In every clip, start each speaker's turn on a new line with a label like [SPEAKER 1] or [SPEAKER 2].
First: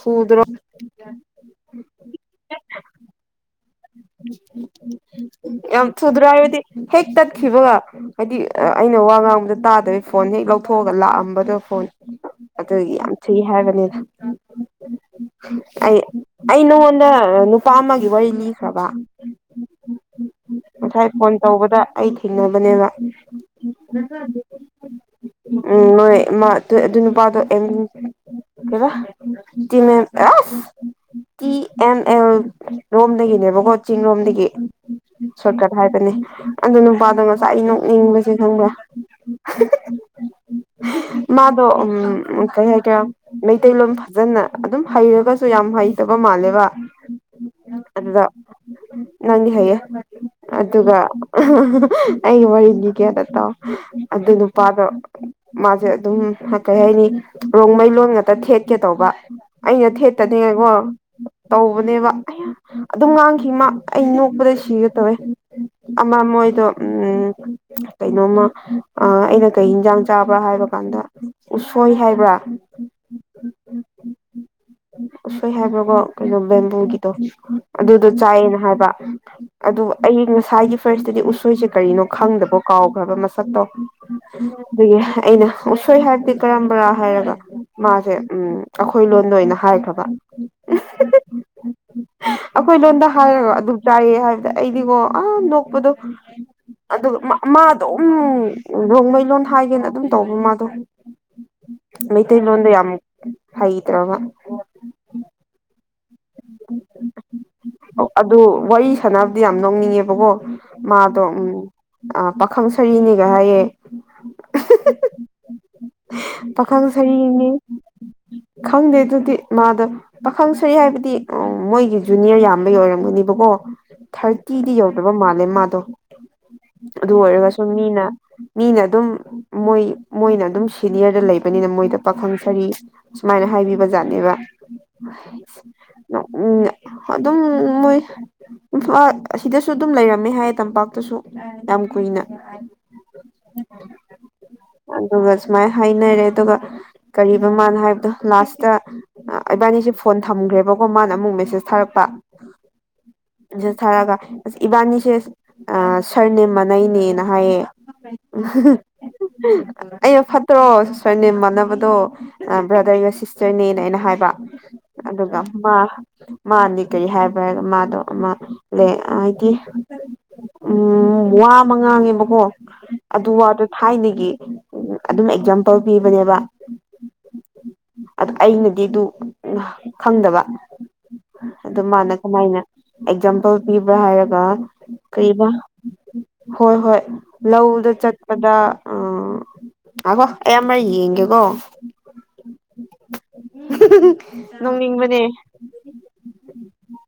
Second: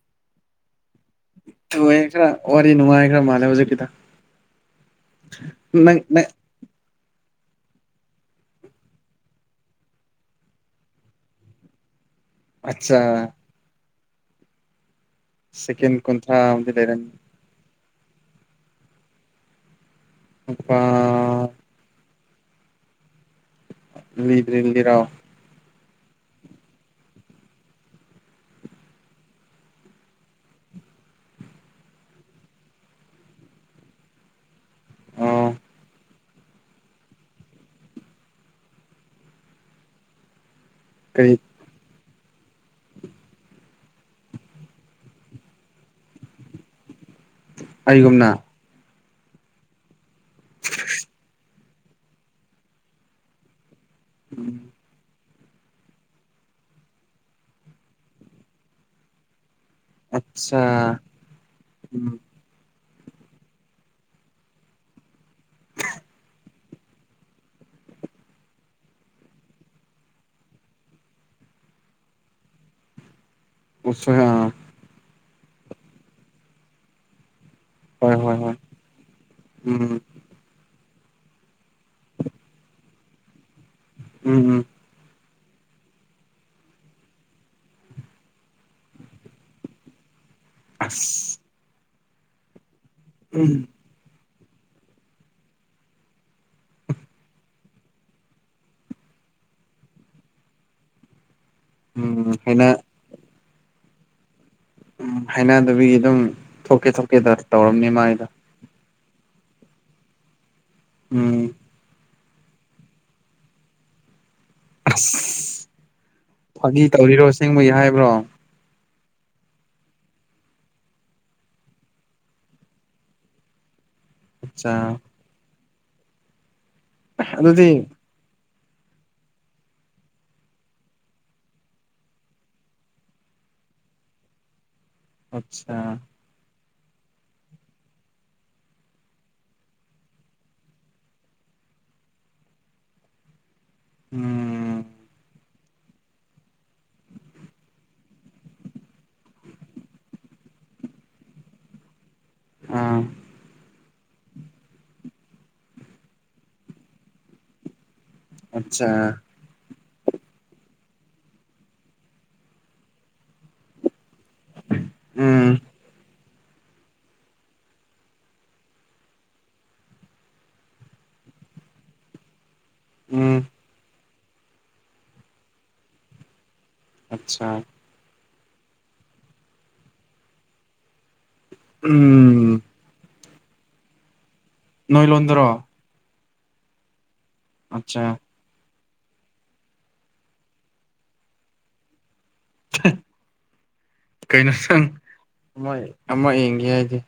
[SPEAKER 1] ꯐꯨꯗ꯭ꯔꯣ
[SPEAKER 2] ꯇꯨꯑꯦ ꯈꯔ ꯋꯥꯔꯤ ꯅꯨꯡꯉꯥꯏꯈꯔ ꯃꯥꯜꯂꯦ ꯍꯧꯖꯤꯛꯀꯤꯗꯣ
[SPEAKER 1] ꯌꯥꯝ
[SPEAKER 2] ꯅꯪ
[SPEAKER 1] ꯊꯨꯗ꯭ꯔꯣ
[SPEAKER 2] ꯅꯪ
[SPEAKER 1] ꯍꯥꯏꯗꯤ ꯍꯦ ꯇ ꯈꯤꯕꯒ ꯍꯥꯏꯗꯤ ꯑ ꯑꯩꯅ ꯋꯥ ꯉꯥꯡꯕꯗ ꯇꯥꯗꯕꯩ ꯐꯣꯟ ꯍꯦꯛ ꯂꯧꯊꯣꯛꯑꯒ ꯂꯥꯛꯑꯝꯕꯗꯣ ꯐꯣꯟ ꯑꯗꯨ
[SPEAKER 2] ꯑꯠꯆꯥ
[SPEAKER 1] ꯌꯥꯝ ꯊꯨꯏ ꯍꯥꯏꯕꯅꯤꯗ
[SPEAKER 2] ꯁꯦꯀꯦꯟ
[SPEAKER 1] ꯑꯩ
[SPEAKER 2] ꯀꯨꯟꯊ꯭ꯔꯥ
[SPEAKER 1] ꯑꯩ
[SPEAKER 2] ꯑꯃꯗꯤ
[SPEAKER 1] ꯅꯉꯣꯟꯗ
[SPEAKER 2] ꯂꯩꯔꯝꯃꯤ
[SPEAKER 1] ꯅꯨꯄꯥ ꯑꯃꯒꯤ ꯋꯥꯔꯤ ꯂꯤꯈ꯭ꯔꯕ
[SPEAKER 2] ꯅꯨꯄꯥ
[SPEAKER 1] ꯉꯁꯥꯏ ꯐꯣꯟ ꯇꯧꯕꯗ ꯑꯩ ꯊꯦꯡꯅꯕꯅꯦꯕ
[SPEAKER 2] ꯂꯤꯗ꯭ꯔꯤ ꯂꯤꯔꯥꯎ
[SPEAKER 1] ꯎꯝ ꯅꯣꯏ ꯑꯃ ꯑꯗꯨ ꯑꯗꯨ ꯅꯨꯄꯥꯗꯣ ꯑꯦꯝ ꯌꯨ ꯀꯦꯕ ꯇꯤꯃꯦꯝ ꯑꯦꯁ ꯇꯤ ꯑꯦꯝ ꯑꯦꯜ ꯔꯣꯝ ꯗꯒꯤꯅꯦ ꯔꯣꯀꯣ ꯆꯤꯡ ꯂꯣꯝꯗꯒꯤ
[SPEAKER 2] ꯑꯣ
[SPEAKER 1] ꯁꯣꯔꯠ ꯀꯠ ꯍꯥꯏꯕꯅꯦ ꯑꯗꯨ ꯅꯨꯄꯥꯗꯣ ꯉꯁꯥꯢ ꯅꯣꯛꯅꯤꯡꯕꯁꯦ ꯈꯪꯕ꯭ꯔ ꯍꯍꯍ
[SPEAKER 2] ꯀꯔꯤ
[SPEAKER 1] ꯃꯥꯗꯣ ꯎꯝ ꯎꯝ ꯀꯩ ꯍꯥꯏꯒꯦꯔꯥ ꯃꯩꯇꯩꯂꯣꯟ ꯐꯖꯅ ꯑꯗꯨꯝ ꯍꯩꯔꯒꯁꯨ ꯌꯥꯝ ꯍꯩꯇꯕ ꯃꯥꯜꯂꯦꯕ ꯎꯝ
[SPEAKER 2] ꯑꯩꯒꯨꯝꯅ
[SPEAKER 1] ꯅꯪꯗꯤ ꯍꯩꯌꯦ ꯑꯗꯨꯒ ꯑꯩꯒꯤ ꯋꯥꯔꯤꯂꯤꯒꯦ ꯑꯝꯇ ꯇꯥꯎ ꯑꯗꯨ
[SPEAKER 2] ꯎꯝ
[SPEAKER 1] ꯅꯨꯄꯥꯗꯣ ꯃꯥꯁꯦ ꯑꯗꯨꯝ ꯀꯩ ꯍꯥꯏꯅꯤ ꯔꯣꯡꯃꯩ ꯂꯣꯟ ꯉꯛꯇ ꯊꯦꯠꯀꯦ ꯇꯧꯕ ꯑꯩꯅ ꯊꯦꯠꯇꯅꯤ
[SPEAKER 2] ꯑꯠꯆꯥ
[SPEAKER 1] ꯍꯥꯏꯕꯣ
[SPEAKER 2] ꯎꯝ
[SPEAKER 1] ꯇꯧꯕꯅꯦꯕ ꯑꯩꯌꯥ ꯑꯗꯨꯝ ꯉꯥꯡꯈꯤ ꯍꯤꯃꯥ ꯑꯩ ꯅꯣꯛꯄꯗ ꯁꯤꯒꯦ ꯇꯧꯑꯦ ꯑꯃ ꯃꯣꯏꯗꯣ ꯎꯝ ꯀꯩꯅꯣꯃ ꯑꯩꯅ ꯀꯩ ꯌꯦꯟꯖꯥꯡ ꯆꯥꯕ꯭ꯔꯥ ꯍꯥꯏꯕ ꯀꯥꯟꯗ ꯎꯁꯣꯏ ꯍꯥꯏꯕ꯭ꯔꯥ
[SPEAKER 2] [unintelligible]
[SPEAKER 1] ꯎꯁꯣꯏ ꯍꯥꯏꯕ꯭ꯔꯕꯣ ꯀꯩꯅꯣ ꯕꯦꯝꯕꯨꯒꯤꯗꯣ ꯑꯗꯨ
[SPEAKER 2] ꯍꯣꯏ ꯍꯣꯏ ꯍꯣꯏ
[SPEAKER 1] ꯆꯥꯏꯑꯦꯅ ꯍꯥꯏꯕ ꯑꯗꯨ
[SPEAKER 2] ꯎꯝ
[SPEAKER 1] ꯑꯩ ꯉꯁꯥꯏꯒꯤ ꯐꯔꯁꯇꯗꯤ ꯎꯁꯣꯏꯁꯦ ꯀꯔꯤꯅꯣ ꯈꯪꯗꯕ ꯀꯥꯎꯈ꯭ꯔꯕ ꯃꯁꯛꯇꯣ
[SPEAKER 2] ꯎꯝ ꯎꯝ
[SPEAKER 1] ꯗꯨꯒꯤ ꯑꯩꯅ ꯎꯁꯣꯏ ꯍꯥꯏꯕꯗꯤ ꯀꯔꯝꯕꯔꯥ ꯍꯥꯏꯔꯒ ꯃꯥꯁꯦ ꯎꯝ ꯑꯩꯈꯣꯏ ꯂꯣꯟꯗ ꯑꯣꯏꯅ ꯍꯥꯏꯈ꯭ꯔꯕ
[SPEAKER 2] ꯑꯁ
[SPEAKER 1] ꯑꯩꯈꯣꯏ ꯂꯣꯟꯗ
[SPEAKER 2] ꯎꯝ
[SPEAKER 1] ꯍꯥꯏꯔꯒ ꯑꯗꯨꯝ ꯆꯥꯏꯌꯦ ꯍꯥꯏꯕꯗ ꯑꯩꯗꯤꯀꯣ ꯑ ꯅꯣꯛꯄꯗꯣ ꯑꯗꯨꯒ ꯃꯥꯗꯨꯝ ꯔꯣꯡꯃꯩꯂꯣꯟꯗ ꯍꯥꯏꯒꯦꯅ ꯑꯗꯨꯝ ꯇꯧꯕ ꯃꯥꯗꯣ
[SPEAKER 2] ꯎꯝ
[SPEAKER 1] ꯃꯩꯇꯩ
[SPEAKER 2] ꯍꯩꯅ
[SPEAKER 1] ꯂꯣꯟꯗ ꯌꯥꯝ ꯍꯩꯇ꯭ꯔꯕ
[SPEAKER 2] ꯎꯝ ꯍꯥꯏꯅꯗꯕꯤ ꯑꯗꯨꯝ ꯊꯣꯛꯀꯦ ꯊꯣꯛꯀꯦ ꯗ ꯇꯧꯔꯝꯃꯦ ꯃꯥꯒꯤꯗꯣ
[SPEAKER 1] ꯑꯗꯨ ꯋꯥꯔꯤ ꯁꯥꯟꯅꯕꯗꯤ ꯌꯥꯝ ꯅꯣꯛꯅꯤꯡꯉꯦꯕꯀꯣ ꯃꯥꯗꯣ ꯎꯝ ꯑ ꯄꯥꯈꯪ ꯁꯔꯤꯅꯤꯒ ꯍꯥꯏꯌꯦ
[SPEAKER 2] ꯑꯁ ꯐꯥꯒꯤ
[SPEAKER 1] ꯄꯥꯈꯪ
[SPEAKER 2] ꯇꯧꯔꯤꯔꯣ
[SPEAKER 1] ꯁꯔꯤꯅꯤ
[SPEAKER 2] ꯑꯁꯦꯡꯕꯒꯤ ꯍꯥꯏꯕ꯭ꯔꯣ
[SPEAKER 1] ꯈꯪꯗꯦ ꯑꯗꯨꯗꯤ ꯃꯥꯗꯣ ꯄꯥꯈꯪ ꯁꯔꯤ ꯍꯥꯏꯕꯗꯤ ꯑꯣ ꯃꯣꯏꯒꯤ ꯖꯨꯅꯤꯌꯔ ꯌꯥꯝꯕꯒꯤ ꯑꯣꯏꯔꯝꯒꯅꯦꯕꯀꯣ ꯊꯥꯔꯇꯤꯗꯤ
[SPEAKER 2] ꯑꯠꯆꯥ
[SPEAKER 1] ꯌꯧꯗꯕ ꯃꯥꯜꯂꯦ ꯃꯥꯗꯣ ꯑꯗꯨ ꯑꯣꯏꯔꯒꯁꯨꯨ
[SPEAKER 2] ꯑꯗꯨꯗꯤ
[SPEAKER 1] ꯃꯤꯅ ꯃꯤꯅ ꯑꯗꯨꯝ ꯃꯣꯏ ꯃꯣꯏꯅ ꯑꯗꯨꯝ ꯁꯤꯅꯤꯌꯔꯗ ꯂꯩꯕꯅꯤꯅ ꯃꯣꯏꯗ ꯄꯥꯈꯪ ꯁꯔꯤ ꯁꯨꯃꯥꯏꯅ ꯍꯥꯏ ꯍꯥꯏꯕꯤꯕꯖꯥꯠꯅꯦꯕ
[SPEAKER 2] ꯑꯠꯆꯥ
[SPEAKER 1] ꯎꯝ ꯑꯗꯨꯝ ꯃꯣꯏ ꯏꯝꯐ ꯑꯁꯤꯗꯁꯨ ꯑꯗꯨꯝ ꯂꯩꯔꯝꯃꯦ ꯍꯥꯏꯌꯦ ꯇꯝꯄꯥꯛꯇꯁꯨ ꯌꯥꯝ ꯀꯨꯏꯅ
[SPEAKER 2] [inaudible] ꯎꯝ
[SPEAKER 1] ꯑꯗꯨꯒ ꯁꯨꯃꯥꯏ ꯍꯥꯏꯅꯔꯦ ꯑꯗꯨꯒ ꯀꯔꯤꯕ ꯃꯥꯅꯣ ꯍꯥꯏꯕꯗꯣ ꯂꯥꯁꯇ ꯏꯕꯥꯅꯤꯁꯦ ꯐꯣꯟ ꯊꯝꯈ꯭ꯔꯦꯕ ꯃꯥꯅ ꯑꯃꯨꯛ ꯃꯦꯁꯦꯁ ꯊꯥꯔꯛꯄ
[SPEAKER 2] ꯑꯥ
[SPEAKER 1] ꯃꯦꯁꯦꯁ ꯊꯥꯔꯒ ꯑꯁ ꯏꯕꯥꯅꯤꯁꯦ ꯁꯔꯅꯦꯝ ꯃꯅꯩꯅꯦꯅ ꯍꯥꯏꯌꯦ ꯑ ꯍꯥꯍꯥ
[SPEAKER 2] ꯑꯆꯥ
[SPEAKER 1] ꯑꯩꯩꯅ ꯐꯠꯇ꯭ꯔꯣ ꯁꯔꯅꯦꯝ ꯃꯥꯟꯅꯕꯗꯣ ꯕ꯭ꯔꯗꯔꯒ ꯁꯤꯁꯇꯔꯅꯦ ꯑꯩꯅ ꯍꯥꯏꯕ ꯑꯗꯨꯒ
[SPEAKER 2] ꯎꯝ
[SPEAKER 1] ꯃꯥ ꯃꯥꯗꯤ ꯀꯔꯤ ꯍꯥꯏꯕ꯭ꯔꯥ ꯍꯥꯏꯔꯒ ꯃꯥꯗꯣ ꯑꯃ ꯂꯩ ꯍꯥꯏꯗꯤ ꯎꯝ ꯋꯥ ꯑꯃ ꯉꯥꯡꯉꯦꯕꯀꯣ ꯑꯗꯨ
[SPEAKER 2] ꯎꯝ
[SPEAKER 1] ꯋꯥꯗꯣ ꯊꯥꯏꯅꯒꯤ ꯑꯗꯨꯝ ꯑꯦꯛꯖꯥꯝꯄꯜ ꯄꯤꯕꯅꯦꯕ
[SPEAKER 2] ꯑꯠꯁꯥ
[SPEAKER 1] ꯑꯗꯨ ꯑꯩꯅꯗꯤ ꯑꯗꯨ ꯈꯪꯗꯕ ꯑꯗꯨ ꯃꯥꯅ
[SPEAKER 2] ꯎꯝ
[SPEAKER 1] ꯀꯃꯥꯏꯅ ꯑꯦꯛꯖꯥꯝꯄꯜ ꯄꯤꯕ꯭ꯔꯥ ꯍꯥꯏꯔꯒ
[SPEAKER 2] ꯅꯣꯏ
[SPEAKER 1] ꯀꯔꯤꯕ
[SPEAKER 2] ꯂꯣꯟꯗꯔꯣ
[SPEAKER 1] ꯍꯣꯏ ꯍꯣꯏ ꯂꯧꯗ
[SPEAKER 2] ꯑꯠꯆꯥ
[SPEAKER 1] ꯆꯠꯄꯗ ꯑꯣ ꯉꯥꯏꯈꯣ ꯑꯩ ꯑꯃꯔꯛ ꯌꯦꯡꯒꯦꯀꯣ ꯅꯣꯡꯅꯤꯡꯕꯅꯦ
[SPEAKER 2] ꯃꯣꯢ ꯑꯃ ꯌꯦꯡꯒꯦ ꯍꯥꯏꯗꯦ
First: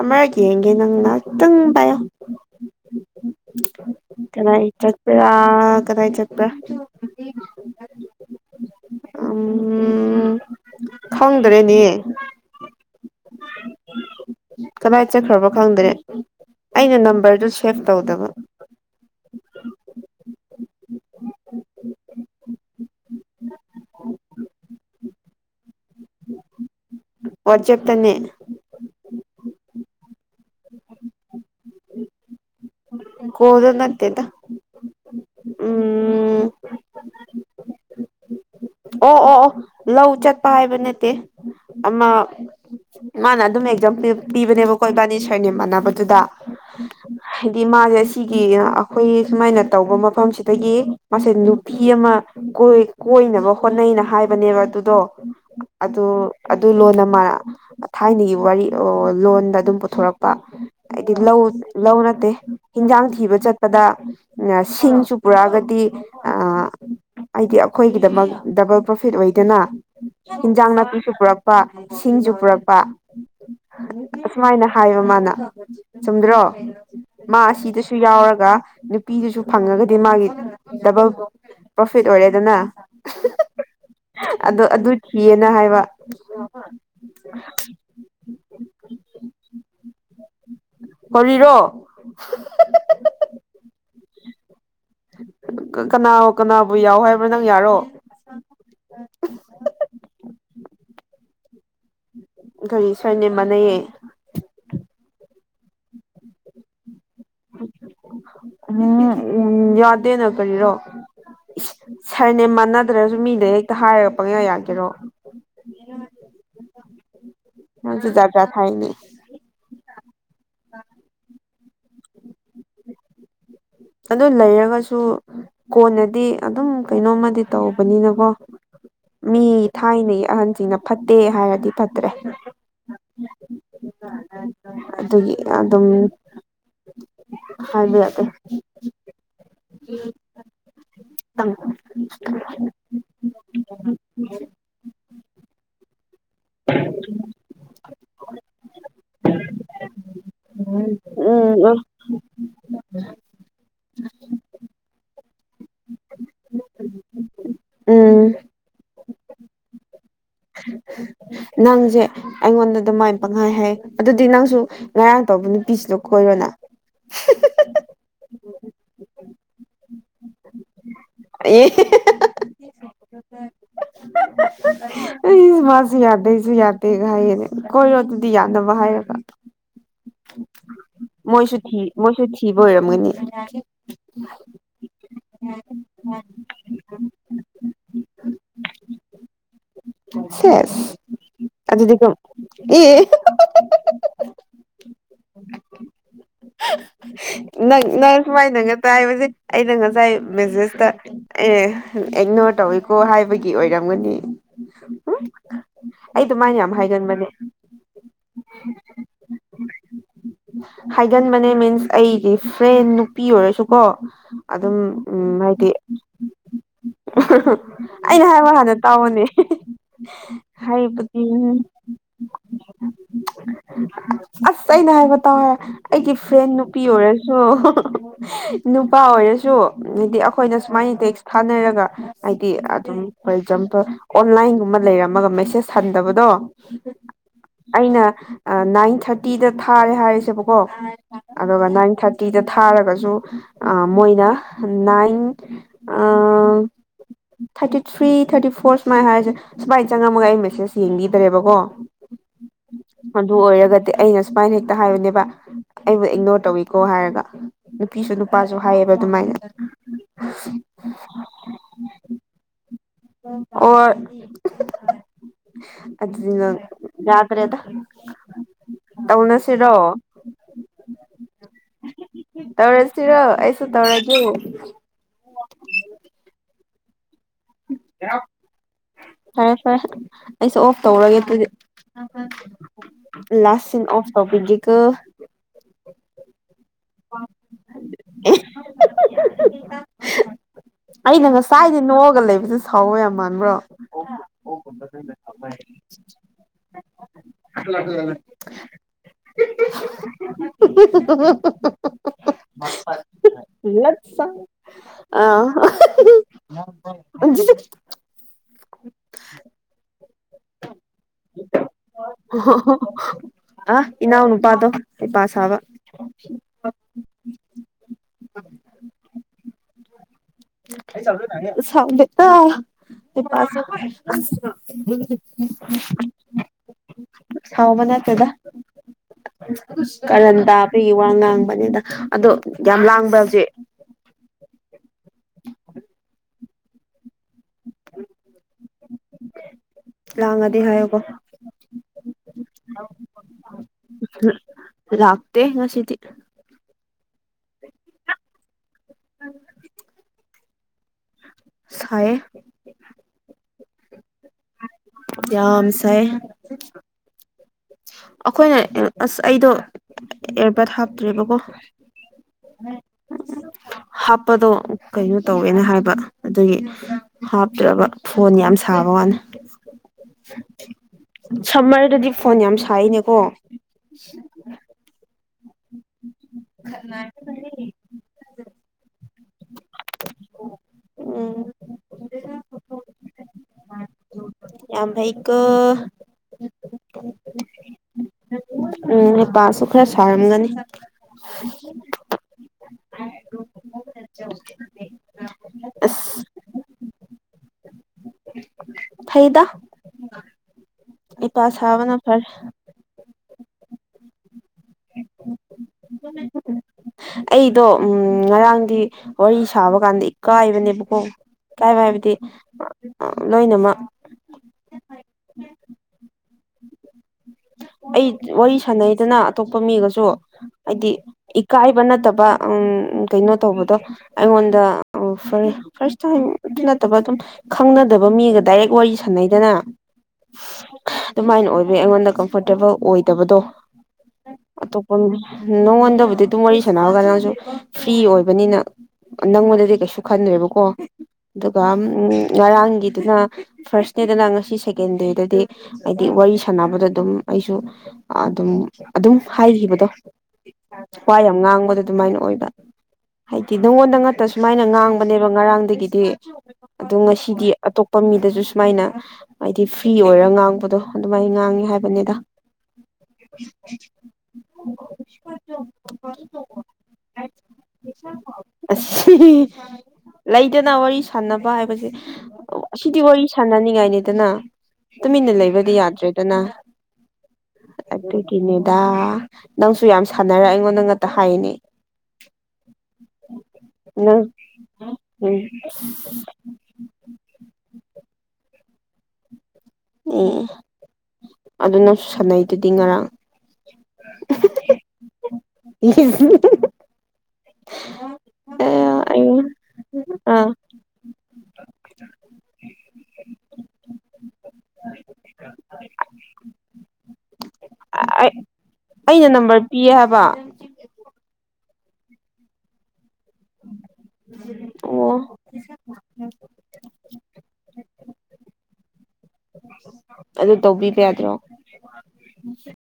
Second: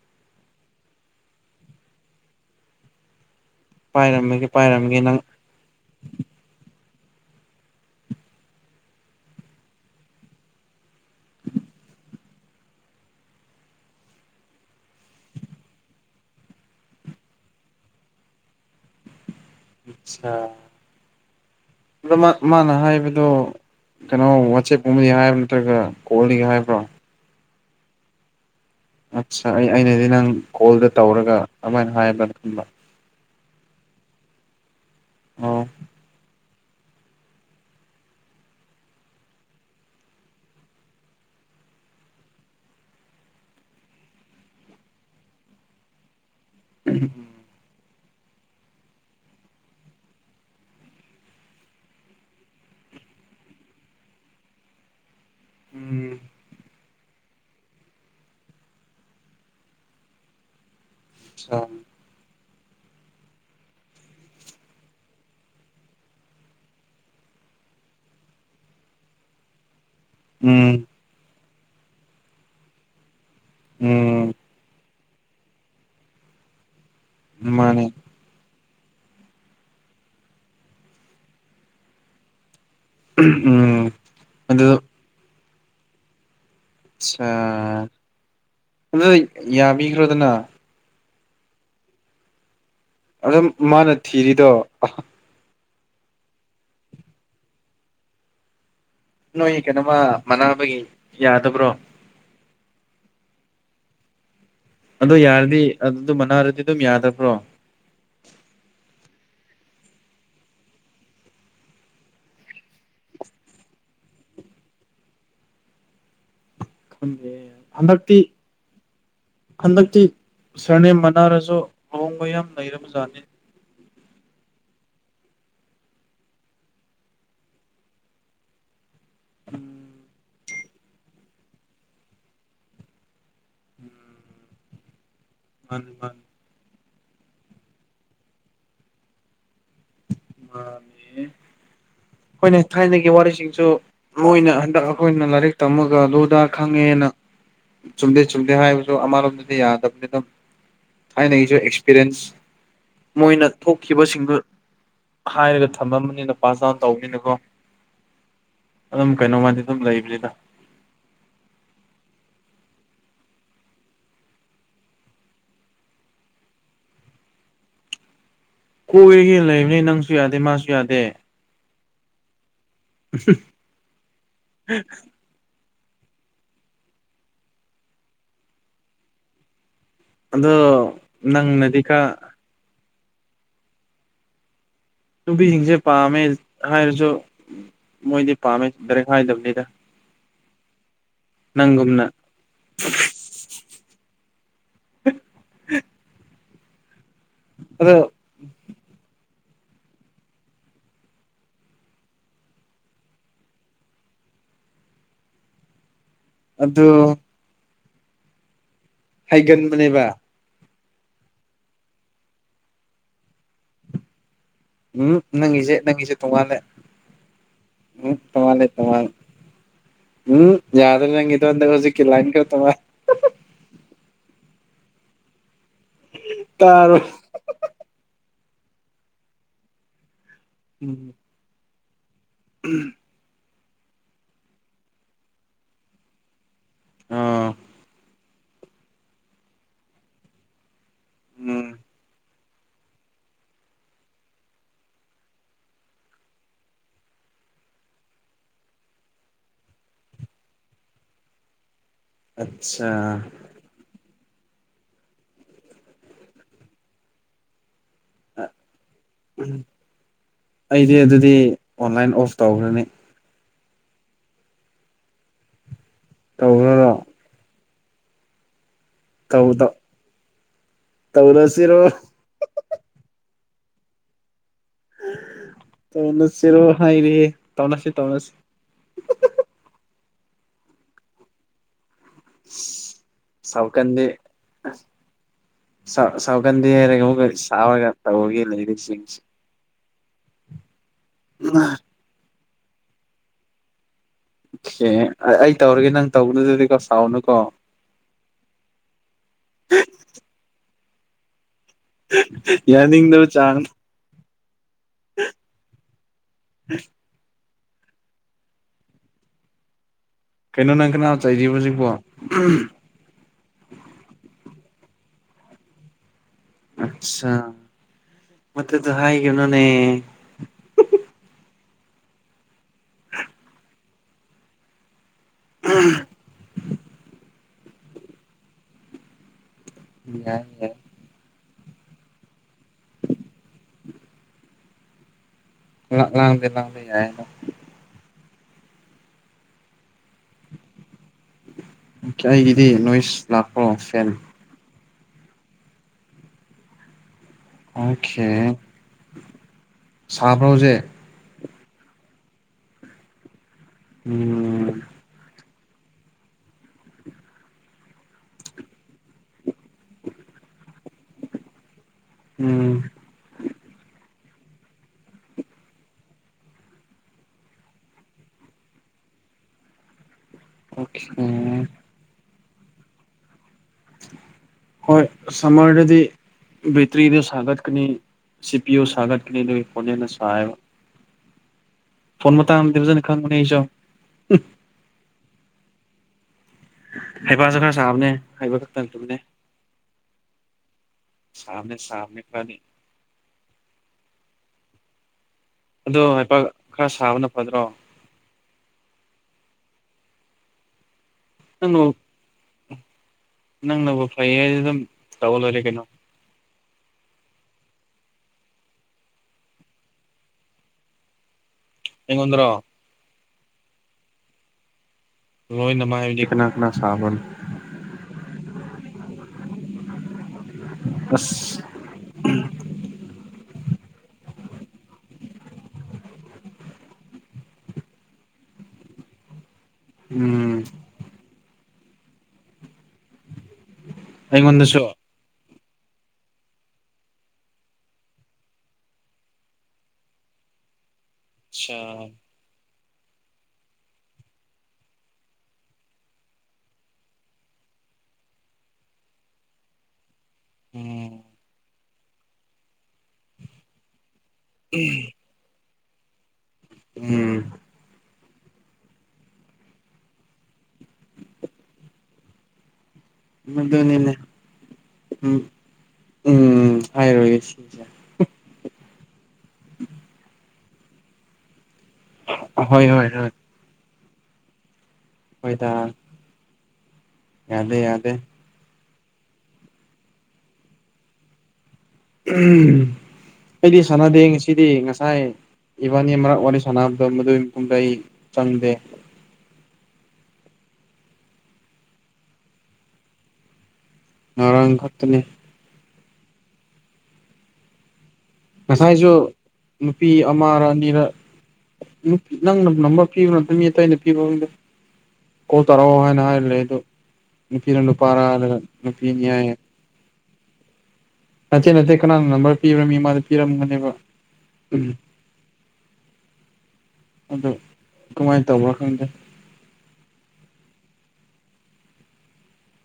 [SPEAKER 1] ꯑꯃꯒ ꯌꯦꯡꯒꯦ ꯅꯪ ꯉꯥꯇꯪ ꯄꯥꯏꯌꯣ
[SPEAKER 2] ꯄꯥꯏꯔꯝꯃꯒꯦ
[SPEAKER 1] ꯀꯅꯥꯏ
[SPEAKER 2] ꯄꯥꯏꯔꯝꯒꯦ ꯅꯪ
[SPEAKER 1] ꯆꯠꯄ꯭ꯔ ꯀꯗꯤꯏ ꯆꯠꯄ꯭ꯔꯥ
[SPEAKER 2] [inaudible]
[SPEAKER 1] ꯎꯝ ꯈꯪꯗ꯭ꯔꯗꯤ
[SPEAKER 2] [inaudible]
[SPEAKER 1] ꯀꯗꯥꯏ ꯆꯠꯈ꯭ꯔꯕ ꯈꯪꯗꯔꯦ ꯑꯩꯅ ꯅꯝꯕꯔꯗꯨ ꯁꯦꯚ ꯇꯧꯗꯕ
[SPEAKER 2] ꯑꯁꯥ ꯑꯗꯣ ꯃꯥ ꯃꯥꯅ ꯍꯥꯏꯕꯗꯣ ꯀꯩꯅꯣ ꯋꯥꯆꯦꯞꯒꯨꯝꯕꯩ ꯍꯥꯏꯕ ꯅꯠꯇ꯭ꯔꯒ ꯀꯣꯜꯗꯒꯤ ꯍꯥꯏꯕ꯭ꯔꯥ
[SPEAKER 1] ꯋꯥꯠꯆꯦꯞꯇꯅꯦ
[SPEAKER 2] ꯑꯠꯁꯥ ꯑꯩ ꯑꯩꯅꯗꯤ ꯅꯪ ꯀꯣꯜꯗ ꯇꯧꯔꯒ ꯑꯃꯥꯏꯅ ꯍꯥꯏꯕ꯭ꯔꯅ ꯈꯟꯕ
[SPEAKER 1] ꯀꯣꯜꯗ ꯅꯠꯇꯦꯗꯥ
[SPEAKER 2] ꯑꯣ
[SPEAKER 1] ꯎꯝ ꯑꯣ ꯑꯣ ꯑꯣ ꯂꯧ ꯆꯠꯄ ꯍꯥꯏꯕ ꯅꯠꯇꯦ ꯑꯃꯥ ꯃꯥꯅ ꯑꯗꯨꯝ ꯑꯦꯛꯖꯥꯝꯄꯜ ꯄꯤꯕꯅꯦꯕꯀꯣ ꯏꯕꯥꯅꯤ ꯁꯔꯅꯦꯝ ꯃꯥꯟꯅꯕꯗꯨꯗꯥ ꯍꯥꯏꯗꯤ ꯃꯥꯖꯦ ꯆꯤꯒꯤ ꯑꯈꯣꯏꯒꯤ ꯁꯨꯃꯥꯏꯅ ꯇꯧꯕ ꯃꯐꯝꯁꯤꯗꯒꯤ ꯃꯥꯁꯦ ꯅꯨꯄꯤ ꯑꯃ ꯀꯣꯏ ꯀꯣꯏꯅꯕ ꯍꯣꯠꯅꯩꯅ ꯍꯥꯏꯕꯅꯦꯕ ꯑꯗꯨꯗꯣ
[SPEAKER 2] ꯎꯝ
[SPEAKER 1] ꯑꯗꯣ ꯑꯗꯨ ꯂꯣꯟꯅ ꯃꯥꯅ ꯊꯥꯏꯅꯒꯤ ꯋꯥꯔꯤ ꯑꯣ ꯂꯣꯟꯗ ꯑꯗꯨꯝ ꯄꯨꯊꯣꯔꯛꯄ ꯑꯩꯗꯤ ꯂꯧ
[SPEAKER 2] ꯑꯆꯥ
[SPEAKER 1] ꯂꯧ ꯅꯠꯇꯦ ꯍꯤꯟꯖꯥꯡ ꯊꯤꯕ ꯆꯠꯄꯗꯥ ꯑ ꯁꯤꯡꯁꯨ ꯄꯨꯔꯛꯑꯒꯗꯤ ꯑꯥ ꯑꯩꯗꯤ ꯑꯈꯣꯏꯒꯤꯗꯃꯛ ꯗꯕꯜ ꯄ꯭ꯔꯣꯐꯤꯠ ꯑꯣꯏꯗꯅꯥ ꯏꯟꯖꯥꯡ
[SPEAKER 2] ꯎꯝ
[SPEAKER 1] ꯅꯥꯄꯤꯁꯨ ꯄꯨꯔꯛꯄ ꯁꯤꯡꯖꯨ ꯄꯨꯔꯛꯄꯥ
[SPEAKER 2] ꯎꯝ
[SPEAKER 1] ꯑꯁꯨꯃꯥꯏꯅ ꯍꯥꯏꯕ ꯃꯥꯅ ꯆꯨꯝꯗ꯭ꯔꯣ ꯃꯥ
[SPEAKER 2] ꯃꯥꯅꯦ
[SPEAKER 1] ꯑꯁꯤꯗꯁꯨ ꯌꯥꯎꯔꯒ ꯅꯨꯄꯤꯗꯨꯁꯨ ꯐꯪꯉꯒꯗꯤ ꯃꯥꯒꯤ ꯗꯕꯜ ꯄ꯭ꯔꯣꯐꯤꯠ ꯑꯣꯏꯔꯦ ꯗꯅꯥ
[SPEAKER 2] ꯎꯝ ꯎꯝ ꯑꯗꯨ
[SPEAKER 1] ꯅ ꯍꯥꯏꯕ
[SPEAKER 2] ꯑꯁꯥ ꯑꯗꯨ ꯌꯥꯕꯤꯈ꯭ꯔꯣꯗꯅꯥ
[SPEAKER 1] ꯀꯔꯤꯔꯣ ꯍ ꯍ
[SPEAKER 2] ꯑꯗꯨꯝ ꯃꯥꯅ ꯊꯤꯔꯤꯗꯣ
[SPEAKER 1] ꯀꯅꯥ ꯀꯅꯥꯕꯨ ꯌꯥꯎ ꯍꯥꯏꯕ꯭ꯔ ꯅꯪ ꯌꯥꯔꯣ
[SPEAKER 2] ꯅꯣꯏ ꯀꯩꯅꯣꯃ ꯃꯅꯥꯕꯒꯤ ꯌꯥꯗꯕ꯭ꯔꯣ
[SPEAKER 1] ꯒꯔꯤ ꯁꯔ ꯅꯦꯝ ꯃꯥꯟꯅꯩꯌꯦ
[SPEAKER 2] ꯗꯤ ꯑꯗꯨꯗꯣ ꯃꯥꯟꯅꯔꯗꯤ ꯑꯗꯨꯝ ꯌꯥꯗ
[SPEAKER 1] ꯎꯝ ꯎꯝ ꯌꯥꯗꯦꯅꯥ ꯀꯔꯤꯔꯣ ꯏꯁ ꯁꯔꯅꯦꯝ ꯃꯥꯟꯅꯗ꯭ꯔꯖꯨ ꯃꯤꯗ ꯍꯦꯛꯇ ꯍꯥꯏꯔꯒ ꯄꯪꯌꯥ ꯌꯥꯒꯦꯔꯣ [inaudible]
[SPEAKER 2] ꯈꯪꯗꯦꯌꯦ
[SPEAKER 1] ꯅꯪꯁꯨ
[SPEAKER 2] ꯍꯟꯗꯛꯇꯤ
[SPEAKER 1] ꯖꯥꯠ ꯖꯥꯠ ꯍꯥꯏꯅꯦ
[SPEAKER 2] ꯍꯟꯗꯛꯇꯤ ꯁꯔꯅꯦꯝ ꯃꯥꯟꯅꯔꯖꯨ ꯑꯍꯣꯡꯕ ꯌꯥꯝ ꯂꯩꯔꯕ ꯖꯥꯠꯅꯤ
[SPEAKER 1] ꯑꯗꯨ ꯂꯩꯔꯒꯁꯨ ꯀꯣꯟꯅꯗꯤ ꯑꯗꯨꯝ ꯀꯩꯅꯣꯃꯗꯤ ꯇꯧꯕꯅꯤꯅꯀꯣ ꯃꯤ ꯊꯥꯏꯅꯒꯤ ꯑꯍꯟ ꯖꯤꯡꯅ ꯐꯠꯇꯦ ꯍꯥꯏꯔꯗꯤ ꯐꯠꯇ꯭ꯔꯦ ꯑꯗꯨꯒꯤ ꯑꯗꯨꯝ
[SPEAKER 2] ꯃꯥꯅꯤ ꯃꯥꯅꯤ
[SPEAKER 1] ꯍꯥꯏꯕ ꯌꯥꯗꯦ [inaudible]
[SPEAKER 2] ꯑ
[SPEAKER 1] ꯈꯤꯇꯪ
[SPEAKER 2] ꯍꯣꯏꯅꯦ ꯊꯥꯏꯅꯒꯤ ꯋꯥꯔꯤꯁꯤꯡꯁꯨ ꯃꯣꯏꯅ ꯍꯟꯗꯛ ꯑꯈꯣꯏꯅ ꯂꯥꯔꯤꯛ ꯇꯝꯃꯒꯥ ꯂꯣꯜ ꯗꯥ ꯈꯪꯉꯦꯅ ꯆꯨꯝꯗꯦ ꯆꯨꯝꯗꯦ ꯍꯥꯏꯕꯗꯨ ꯑꯝꯃꯥꯔꯣꯝꯗꯗꯤ ꯌꯥꯗꯕꯅꯤ ꯊꯥꯏꯅꯒꯤꯁꯨ
[SPEAKER 1] ꯎꯝ
[SPEAKER 2] ꯑꯦꯛꯁꯄꯤꯔꯤꯔꯦꯟꯁ ꯃꯣꯏꯅ ꯊꯣꯛꯈꯤꯕꯁꯤꯡꯗꯨ ꯍꯥꯏꯔꯒ ꯊꯝꯃꯝꯕꯅꯤꯅ ꯄꯥꯁ ꯑꯥꯎꯠ ꯇꯧꯕꯅꯤꯅꯀꯣ
[SPEAKER 1] ꯎꯝ
[SPEAKER 2] ꯑꯗꯨꯝ ꯀꯩꯅꯣꯃꯗꯤ ꯑꯗꯨꯝ ꯂꯩꯕꯅꯤ
[SPEAKER 1] ꯅꯪꯁꯦ ꯑꯩꯉꯣꯟꯗ ꯑꯗꯨꯃꯥꯏꯅ ꯄꯪꯍꯥꯏ ꯍꯥꯏ ꯑꯗꯨꯗꯤ ꯅꯪꯁꯨ ꯉꯔꯥꯡ ꯇꯧꯕ ꯅꯨꯄꯤꯁꯤꯗꯣ ꯀꯣꯏꯔꯣꯅ
[SPEAKER 2] ꯀꯣꯏꯒꯦ ꯂꯩꯕꯅꯤ ꯅꯪꯁꯨ ꯌꯥꯗꯦ ꯃꯥꯁꯨ ꯌꯥꯗꯦ
[SPEAKER 1] ꯑꯦ ꯍ ꯍ ꯍ ꯁꯨ ꯌꯥꯗꯦꯁꯨ ꯌꯥꯗꯦꯒ ꯍꯥꯏꯌꯦꯅꯦ ꯀꯣꯏꯔꯣ ꯑꯗꯨꯗꯤ ꯌꯥꯅꯕ ꯍꯥꯏꯔꯒ
[SPEAKER 2] ꯑꯗꯣ
[SPEAKER 1] ꯃꯣꯏꯁꯨ ꯊꯤ
[SPEAKER 2] ꯅꯪꯅꯗꯤ ꯈꯔ
[SPEAKER 1] ꯃꯣꯏꯁꯨ ꯊꯤꯕ ꯑꯣꯏꯔꯝꯒꯅꯤ
[SPEAKER 2] ꯅꯨꯄꯤꯁꯤꯡꯁꯦ ꯄꯥꯝꯃꯦ ꯍꯥꯏꯔꯁꯨ ꯃꯣꯏꯗꯤ ꯄꯥꯝꯃꯦ ꯗꯥꯏꯔꯦꯛ ꯍꯥꯏꯗꯕꯅꯤꯗ
[SPEAKER 1] ꯁꯦꯁ ꯑꯗꯨꯗꯤ
[SPEAKER 2] ꯅꯪꯒꯨꯝꯅ
[SPEAKER 1] ꯀꯝ ꯑꯦ ꯑꯦ ꯅꯪ
[SPEAKER 2] ꯑꯗꯣ
[SPEAKER 1] ꯅꯪ ꯁꯨꯃꯥꯏ ꯅꯒ ꯇꯥꯏꯕꯁꯦ ꯑꯩꯅ ꯉꯁꯥꯏ ꯃꯦꯖꯦꯁꯇ ꯑꯦꯛꯅꯣꯔ ꯇꯧꯏꯀꯣ ꯍꯥꯏꯕꯒꯤ ꯑꯣꯏꯔꯝꯒꯅꯤ ꯑꯩ ꯗꯨꯃꯥꯏꯅ ꯌꯥꯝ
[SPEAKER 2] ꯑꯗꯨ
[SPEAKER 1] ꯍꯥꯏꯒꯟꯕꯅꯦ
[SPEAKER 2] ꯍꯩꯒꯟꯕꯅꯦꯕ
[SPEAKER 1] ꯍꯥꯏꯒꯟꯕꯅꯦ ꯃꯤꯟꯁ ꯑꯩꯒꯤ ꯐ꯭ꯔꯦꯟ ꯅꯨꯄꯤ ꯑꯣꯏꯔꯁꯨꯀꯣ ꯑꯗꯨꯝ ꯎꯝ ꯍꯥꯏꯗꯤ
[SPEAKER 2] ꯅꯪꯒꯤꯁꯦ ꯅꯪꯒꯤꯁꯦ ꯇꯣꯡꯉꯥꯜꯂꯦ ꯎꯝ
[SPEAKER 1] ꯑꯩꯅ ꯍꯥꯏꯕ
[SPEAKER 2] ꯇꯣꯡꯉꯥꯜꯂꯦ
[SPEAKER 1] ꯍꯥꯟꯅ
[SPEAKER 2] ꯇꯣꯡꯉꯥꯜꯂꯦ
[SPEAKER 1] ꯇꯥꯎꯑꯣꯅꯦ
[SPEAKER 2] ꯎꯝ ꯌꯥꯗ꯭ꯔꯦ
[SPEAKER 1] ꯍꯥꯏꯕꯗꯤ
[SPEAKER 2] ꯅꯪꯒꯤꯗꯣ ꯍꯟꯗꯛ ꯍꯧꯖꯤꯛꯀꯤ ꯂꯥꯏꯟ ꯈꯔ ꯇꯣꯡꯉꯥꯜ
[SPEAKER 1] ꯑꯁ ꯑꯩꯅ ꯍꯥꯏꯕ ꯇꯧ ꯍꯥꯢꯔ ꯑꯩꯒꯤ ꯐ꯭ꯔꯦꯟ ꯅꯨꯄꯤ
[SPEAKER 2] ꯇꯥꯔꯣꯏ
[SPEAKER 1] ꯑꯣꯏꯔꯁꯨ ꯅꯨꯄꯥ ꯑꯣꯏꯔꯁꯨ ꯍꯥꯏꯗꯤ ꯑꯩꯈꯣꯏꯅ ꯁꯨꯃꯥꯏꯅ ꯇꯦꯛꯁ ꯊꯥꯅꯔꯒ ꯍꯥꯏꯗꯤ ꯑꯗꯨꯝ ꯐꯣꯔ ꯑꯦꯛꯖꯥꯝꯄꯜ ꯑꯣꯟꯂꯥꯏꯟꯒꯨꯝꯕ ꯂꯩꯔꯝꯃꯒ ꯃꯦꯁꯦꯁ ꯍꯟꯗꯕꯗꯣ
[SPEAKER 2] ꯑꯣ
[SPEAKER 1] ꯑꯩꯅ ꯅꯥꯏꯟ ꯊꯥꯔꯇꯤꯗ ꯊꯥꯔꯦ ꯍꯥꯏꯔꯁꯦꯕꯀꯣ
[SPEAKER 2] ꯎꯝ
[SPEAKER 1] ꯑꯗꯨꯒ ꯅꯥꯏꯟ ꯊꯥꯔꯇꯤꯗ ꯊꯥꯔꯒꯁꯨ ꯑ ꯃꯣꯏꯅ ꯅꯥꯏꯟ ꯑ ꯊꯥꯔꯇꯤ ꯊ꯭ꯔꯤ ꯊꯥꯔꯇꯤ ꯐꯣꯔ ꯁꯨꯃꯥꯏꯅ ꯍꯥꯏꯔꯁꯦ ꯁꯨꯃꯥꯏꯅ ꯆꯪꯉꯝꯃꯒ ꯑꯩ ꯃꯦꯁꯦꯁ ꯌꯦꯡꯕꯤꯗ꯭ꯔꯦꯕꯀꯣ
[SPEAKER 2] ꯑꯠꯁꯥ
[SPEAKER 1] ꯑꯗꯨ ꯑꯣꯏꯔꯒꯗꯤ ꯑꯩꯅ ꯁꯨꯃꯥꯏꯅ ꯍꯦꯛꯇ ꯍꯥꯏꯕꯅꯦꯕ ꯑꯩꯕꯨ ꯏꯛꯅꯣꯔ ꯇꯧꯋꯤꯀꯣ ꯍꯥꯏꯔꯒ ꯅꯨꯄꯤꯁꯨ ꯅꯨꯄꯥꯁꯨ ꯍꯥꯏꯌꯦꯕ ꯑꯗꯨꯃꯥꯏꯅ
[SPEAKER 2] ꯑꯩꯗꯤ ꯑꯗꯨꯗꯤ ꯑꯣꯟꯂꯥꯏꯟ ꯑꯣꯐ ꯇꯧꯈ꯭ꯔꯅꯤ
[SPEAKER 1] ꯑꯣ ꯑꯗꯨꯗꯤ ꯅꯪ
[SPEAKER 2] ꯇꯧꯈ꯭ꯔꯔꯣ
[SPEAKER 1] ꯌꯥꯗ꯭ꯔꯦꯗ [inaudible]
[SPEAKER 2] ꯇꯧ ꯇꯧ
[SPEAKER 1] ꯇꯧꯅꯁꯤꯔꯣ
[SPEAKER 2] ꯇꯧꯔꯁꯤꯔꯣ
[SPEAKER 1] ꯇꯧꯔꯁꯤꯔꯣ ꯑꯩꯁꯨ ꯇꯧꯔꯒꯦ
[SPEAKER 2] ꯇꯧꯅꯁꯤꯔꯣ ꯍꯥꯏꯔꯦ ꯇꯧꯅꯁꯤ ꯇꯧꯅꯁꯤ
[SPEAKER 1] ꯐꯔꯦ ꯐꯔꯦ ꯑꯩꯁꯨ ꯑꯣꯐ ꯇꯧꯔꯒꯦ ꯑꯗꯨꯗꯤ ꯂꯥꯁ ꯁꯤꯟ ꯑꯣꯐ ꯇꯕꯤꯒꯦꯀꯣ
[SPEAKER 2] ꯁꯥꯎ ꯁꯥꯎꯒꯟꯗꯦ ꯍꯥꯏꯔꯒ ꯑꯃꯨꯛꯀ ꯁꯥꯎꯔꯒ ꯇꯧꯔꯤꯌꯦ ꯂꯩꯔꯤꯁꯤꯡꯁꯤ
[SPEAKER 1] ꯑꯩꯅ ꯉꯁꯥꯏꯗꯩ ꯅꯣꯛꯑꯒ ꯂꯩꯕꯗꯣ ꯁꯥꯎꯕ ꯌꯥꯝ ꯃꯥꯟꯕ꯭ꯔꯣ
[SPEAKER 2] ꯑꯣꯈꯦ ꯑꯩ ꯇꯧꯔꯒꯦ ꯅꯪ ꯇꯧꯒꯅꯨ ꯗꯨꯗꯤꯀꯣ ꯁꯥꯎꯅꯣ
[SPEAKER 1] [inaudible]
[SPEAKER 2] ꯌꯥꯅꯤꯡꯗꯕ ꯆꯥꯡ
[SPEAKER 1] ꯑ [inaudible]
[SPEAKER 2] ꯀꯩꯅꯣ ꯅꯪ ꯀꯅꯥ ꯆꯩꯔꯤꯕ ꯍꯧꯖꯤꯛꯄꯣ
[SPEAKER 1] ꯑ ꯏꯅꯥꯎ ꯅꯨꯄꯥꯗꯣ ꯍꯩꯄꯥ ꯁꯥꯕ
[SPEAKER 2] ꯑꯠꯆꯥꯥ ꯃꯇꯨꯗꯣ ꯍꯥꯏꯒꯅꯨꯅꯦ
[SPEAKER 1] ꯁꯥꯎꯗꯦꯇ ꯁꯥꯎꯕ ꯅꯠꯇꯦꯗ ꯀꯔꯟ
[SPEAKER 2] ꯌꯥꯏ ꯌꯥꯏ
[SPEAKER 1] ꯇꯥꯕꯒꯤ ꯋꯥꯉꯥꯡ ꯕꯅꯤꯗ ꯑꯗꯣ ꯌꯥꯝ ꯂꯥꯡꯕ꯭ꯔ ꯍꯧꯖꯤꯛ
[SPEAKER 2] ꯉ ꯉꯥꯡꯗꯦ ꯂꯥꯡꯗꯦ ꯌꯥꯏꯌꯦ ꯑꯗꯨꯝ
[SPEAKER 1] ꯂꯥꯡꯉꯗꯤ ꯍꯥꯏꯌꯣꯀꯣ
[SPEAKER 2] ꯑꯩꯒꯤꯗꯤ ꯅꯣꯏꯁ ꯂꯥꯛꯄ꯭ꯔꯣ ꯐꯦꯟ
[SPEAKER 1] ꯂꯥꯛꯇꯦ ꯉꯁꯤꯗꯤ
[SPEAKER 2] ꯑꯣꯀꯦ ꯍꯧꯖꯦ
[SPEAKER 1] ꯁꯥꯏꯌꯦ
[SPEAKER 2] ꯎꯝ
[SPEAKER 1] ꯌꯥꯝ ꯁꯥꯏꯌꯦ ꯑꯈꯣꯏꯅ ꯑ ꯑꯁ ꯑꯩꯗꯣ ꯑꯦ ꯑꯦꯌꯥꯔꯕꯠ ꯍꯥꯞꯇ꯭ꯔꯦꯕꯀꯣ
[SPEAKER 2] ꯎꯝ
[SPEAKER 1] ꯄꯗꯣ ꯀꯩꯅꯣ ꯇꯧꯋꯦꯅ ꯍꯥꯏꯕ ꯑꯗꯨꯒꯤ ꯍꯥꯞꯇ꯭ꯔꯕ ꯐꯣꯟ ꯌꯥꯝ ꯁꯥꯕ ꯋꯥꯅꯦ
[SPEAKER 2] [inaudible] ꯑꯣꯀꯦ
[SPEAKER 1] ꯁꯝꯃꯔꯗꯗꯤ ꯐꯣꯟ ꯌꯥꯝ ꯁꯥꯏꯅꯦꯀꯣ
[SPEAKER 2] ꯍꯣꯏ ꯁꯝꯃꯔꯗꯗꯤ ꯕꯦꯇ꯭ꯔꯤꯗꯣ ꯁꯥꯒꯠꯀꯅꯤ ꯁꯤ ꯄꯤ ꯑꯣ ꯁꯥꯒꯠꯀꯅꯤ ꯑꯗꯨꯒꯤ ꯐꯣꯟ ꯍꯦꯟꯅ ꯁꯤꯏꯌꯦꯕ
[SPEAKER 1] ꯎꯝ
[SPEAKER 2] ꯐꯣꯟ ꯃꯇꯥꯡꯗꯗꯤ ꯐꯖꯅ ꯈꯪꯕꯅꯦ ꯑꯩꯖꯨ
[SPEAKER 1] ꯌꯥꯝ ꯐꯩꯀꯣ
[SPEAKER 2] ꯍꯩꯄꯥ ꯁ ꯈꯔ ꯁꯥꯕꯅꯦ ꯍꯩꯕ ꯈꯛꯇ
[SPEAKER 1] ꯎꯝ
[SPEAKER 2] ꯅꯠꯇꯕꯅꯦ
[SPEAKER 1] ꯍꯩꯄꯥꯁꯨ ꯈꯔ ꯁꯥꯔꯝꯒꯅꯤ
[SPEAKER 2] ꯁꯥꯕꯅꯦ ꯁꯥꯕꯅꯦ ꯈꯔꯗꯤ ꯑꯗꯣ
[SPEAKER 1] ꯑꯁ
[SPEAKER 2] ꯍꯩꯄꯥ ꯈꯔ ꯁꯥꯕꯅ ꯐꯗ꯭ꯔꯣ
[SPEAKER 1] ꯐꯩꯗꯥ ꯍꯩꯄꯥ
[SPEAKER 2] ꯅꯪꯅ
[SPEAKER 1] ꯁꯥꯕꯅ ꯐꯔꯦ
[SPEAKER 2] ꯅꯪꯅꯕꯨ ꯐꯩ ꯍꯥꯏꯗꯤ ꯗꯨꯝ ꯇꯧ ꯂꯣꯏꯔꯦ ꯀꯩꯅꯣ
[SPEAKER 1] ꯑꯩꯗꯣ ꯎꯝ ꯉꯔꯥꯡꯗꯤ ꯋꯥꯔꯤ ꯁꯥꯕ ꯀꯥꯟꯗ ꯏꯀꯥꯏꯕꯅꯦꯕꯀꯣ ꯏꯀꯥꯏꯕ ꯍꯥꯏꯕꯗꯤ
[SPEAKER 2] ꯑꯩꯉꯣꯟꯗꯔꯣ
[SPEAKER 1] ꯂꯣꯏꯅꯃꯛ
[SPEAKER 2] ꯂꯣꯏꯅꯃꯛ ꯍꯥꯏꯕꯗꯤ ꯀꯅꯥ ꯀꯅꯥ ꯁꯥꯕ꯭ꯔꯥ
[SPEAKER 1] ꯑꯩ ꯋꯥꯔꯤ ꯁꯥꯟꯅꯩꯗꯅꯥ ꯑꯇꯣꯞꯄ ꯃꯤꯒꯁꯨ ꯍꯥꯏꯗꯤ
[SPEAKER 2] ꯑꯁ
[SPEAKER 1] ꯏꯀꯥꯏꯕ ꯅꯠꯇꯕ ꯎꯝ ꯀꯩꯅꯣ ꯇꯧꯕꯗꯣ ꯑꯩꯉꯣꯟꯗ ꯑꯣ ꯐꯔꯦ ꯐꯥꯔꯁ ꯇꯥꯏꯝ ꯗꯤ ꯅꯠꯇꯕ ꯑꯗꯨꯝ ꯈꯪꯅꯗꯕ ꯃꯤꯒ ꯗꯥꯏꯔꯦꯛ ꯋꯥꯔꯤ ꯁꯥꯟꯅꯩꯗꯅꯥ
[SPEAKER 2] ꯎꯝ
[SPEAKER 1] ꯑꯗꯨꯃꯥꯏꯅ ꯑꯣꯏꯕꯩ ꯑꯩꯉꯣꯟꯗ ꯀꯝꯐꯣꯔꯇꯦꯕꯜ ꯑꯣꯏꯗꯕꯗꯣ
[SPEAKER 2] ꯑꯩꯉꯣꯟꯗꯁꯨ
[SPEAKER 1] ꯑꯇꯣꯞꯄ ꯅꯉꯣꯟꯗꯕꯨꯗꯤ ꯑꯗꯨꯝ ꯋꯥꯔꯤ ꯁꯥꯟꯅꯔꯒ ꯅꯪꯖꯨ ꯐ꯭ꯔꯤ ꯑꯣꯏꯕꯅꯤꯅ ꯅꯪꯉꯣꯟꯗꯗꯤ ꯀꯩꯁꯨ ꯈꯟꯗ꯭ꯔꯦꯕꯀꯣ ꯑꯗꯨꯒ
[SPEAKER 2] ꯑꯠꯁꯥ
[SPEAKER 1] ꯎꯝ ꯉꯔꯥꯡꯒꯤ ꯗꯨꯅ ꯐꯥꯔꯁ ꯗꯦꯗꯅꯥ ꯉꯁꯤ ꯁꯦꯀꯦꯟ ꯗꯦꯗꯗꯤ ꯍꯥꯏꯗꯤ ꯋꯥꯔꯤ ꯁꯥꯟꯅꯕꯗꯣ ꯑꯗꯨꯝ ꯑꯩꯁꯨ ꯑꯗꯨꯝ ꯑꯗꯨꯝ ꯍꯥꯏꯈꯤꯕꯗꯣ ꯋꯥ
[SPEAKER 2] ꯎꯝ
[SPEAKER 1] ꯌꯥꯝ ꯉꯥꯡꯕꯗꯣ ꯗꯨꯃꯥꯏꯅ ꯑꯣꯏꯕ ꯍꯥꯏꯗꯤ ꯅꯉꯣꯟꯗ ꯉꯠꯇ ꯁꯨꯃꯥꯏꯅ ꯉꯥꯡꯕꯅꯦꯕ ꯉꯔꯥꯡꯗꯒꯤꯗꯤ ꯑꯗꯣ
[SPEAKER 2] ꯎꯝ
[SPEAKER 1] ꯉꯁꯤꯗꯤ ꯑꯇꯣꯞꯄ ꯃꯤꯗꯖꯨ ꯁꯨꯃꯥꯏꯅ ꯍꯥꯏꯗꯤ ꯐ꯭ꯔꯤ ꯑꯣꯏꯔ ꯉꯥꯡꯕꯗꯣ ꯑꯗꯨꯃꯥꯏꯅ ꯉꯥꯡꯉꯤ ꯍꯥꯏꯕꯅꯤꯗ
[SPEAKER 2] ꯃꯗꯨꯅꯤꯅꯦ ꯎꯝ ꯎꯝ ꯍꯥꯏꯔꯣꯏꯒꯦ ꯁꯤꯖꯦ
[SPEAKER 1] ꯂꯩꯗꯅꯥ ꯋꯥꯔꯤ ꯁꯥꯟꯅꯕ ꯍꯥꯏꯕꯖꯦ
[SPEAKER 2] ꯍꯣꯏ
[SPEAKER 1] ꯑꯁꯤꯗꯤ
[SPEAKER 2] ꯍꯣꯏ
[SPEAKER 1] ꯋꯥꯔꯤ
[SPEAKER 2] ꯍꯣꯏ
[SPEAKER 1] ꯁꯥꯟꯅꯅꯤꯡꯉꯥꯏꯅꯤꯗꯅꯥ ꯇꯨꯃꯤꯟꯅ
[SPEAKER 2] ꯍꯣꯏꯗ
[SPEAKER 1] ꯂꯩꯕꯗꯤ ꯌꯥꯗ꯭ꯔꯦꯗꯅꯥ
[SPEAKER 2] ꯌꯥꯗꯦ ꯌꯥꯗꯦ
[SPEAKER 1] ꯑꯗꯨꯒꯤꯅꯦꯗꯥ ꯅꯪꯁꯨ ꯌꯥꯝ ꯁꯥꯟꯅꯔ ꯑꯩꯉꯣꯟꯗꯪ ꯉꯥꯇ ꯍꯥꯏꯌꯦꯅꯦ
[SPEAKER 2] ꯎꯝ ꯑꯩꯗꯤ ꯁꯥꯟꯅꯗꯦ
[SPEAKER 1] ꯅꯪ
[SPEAKER 2] ꯉꯁꯤꯗꯤ ꯉꯁꯥꯏ
[SPEAKER 1] ꯎꯝ
[SPEAKER 2] ꯏꯕꯥꯅꯤ ꯃꯔꯛ ꯋꯥꯔꯤ ꯁꯥꯟꯅꯕꯗꯣ ꯃꯗꯨꯏ ꯃꯇꯨꯡꯗ ꯑꯩ ꯆꯪꯗꯦ
[SPEAKER 1] ꯎꯝ ꯑꯗꯨ ꯅꯪꯁꯨ ꯁꯥꯟꯅꯩꯗꯨꯗꯤ ꯉꯔꯥꯡ
[SPEAKER 2] ꯉꯔꯥꯡ ꯈꯛꯇꯅꯦ
[SPEAKER 1] [inaudible]
[SPEAKER 2] ꯉꯁꯥꯏꯁꯨ
[SPEAKER 1] ꯑꯩ
[SPEAKER 2] ꯅꯨꯄꯤ
[SPEAKER 1] ꯑꯥ
[SPEAKER 2] ꯑꯃꯔ ꯑꯅꯤꯔ ꯑꯞ ꯅꯪꯅ ꯅꯝꯕ ꯄꯤꯕ꯭ꯔꯥ ꯃꯤ ꯑꯇꯩꯅ ꯄꯤꯕ꯭ꯔꯥ ꯈꯪꯗꯦ ꯀꯣꯜ ꯇꯧꯔꯛꯑꯣ ꯍꯥꯏꯅ ꯍꯥꯏꯔ ꯂꯩ ꯑꯗꯣ
[SPEAKER 1] [inaudible]
[SPEAKER 2] ꯅꯨꯄꯤꯔ ꯅꯨꯄꯥꯔ
[SPEAKER 1] ꯑ-ꯑ-ꯑꯩ
[SPEAKER 2] ꯍꯥꯏꯔꯒ ꯅꯨꯄꯤꯅꯤ
[SPEAKER 1] ꯑꯩꯅ
[SPEAKER 2] ꯍꯥꯏꯌꯦ
[SPEAKER 1] ꯅꯝꯕꯔ ꯄꯤꯌꯦ ꯍꯥꯏꯕ
[SPEAKER 2] ꯅꯠꯇꯦ ꯅꯠꯇꯦ ꯀꯅꯥꯅ ꯅꯝꯕꯔ ꯄꯤꯕ꯭ꯔꯥ ꯃꯤ ꯑꯃꯥ ꯄꯤꯔꯝꯒꯅꯦꯕ ꯎꯝ
[SPEAKER 1] ꯑꯣ
[SPEAKER 2] ꯑꯗꯣ ꯀꯃꯥꯏ ꯇꯧꯕ꯭ꯔꯥ ꯈꯪꯗꯦ
[SPEAKER 1] ꯑꯗꯨ [unintelligible]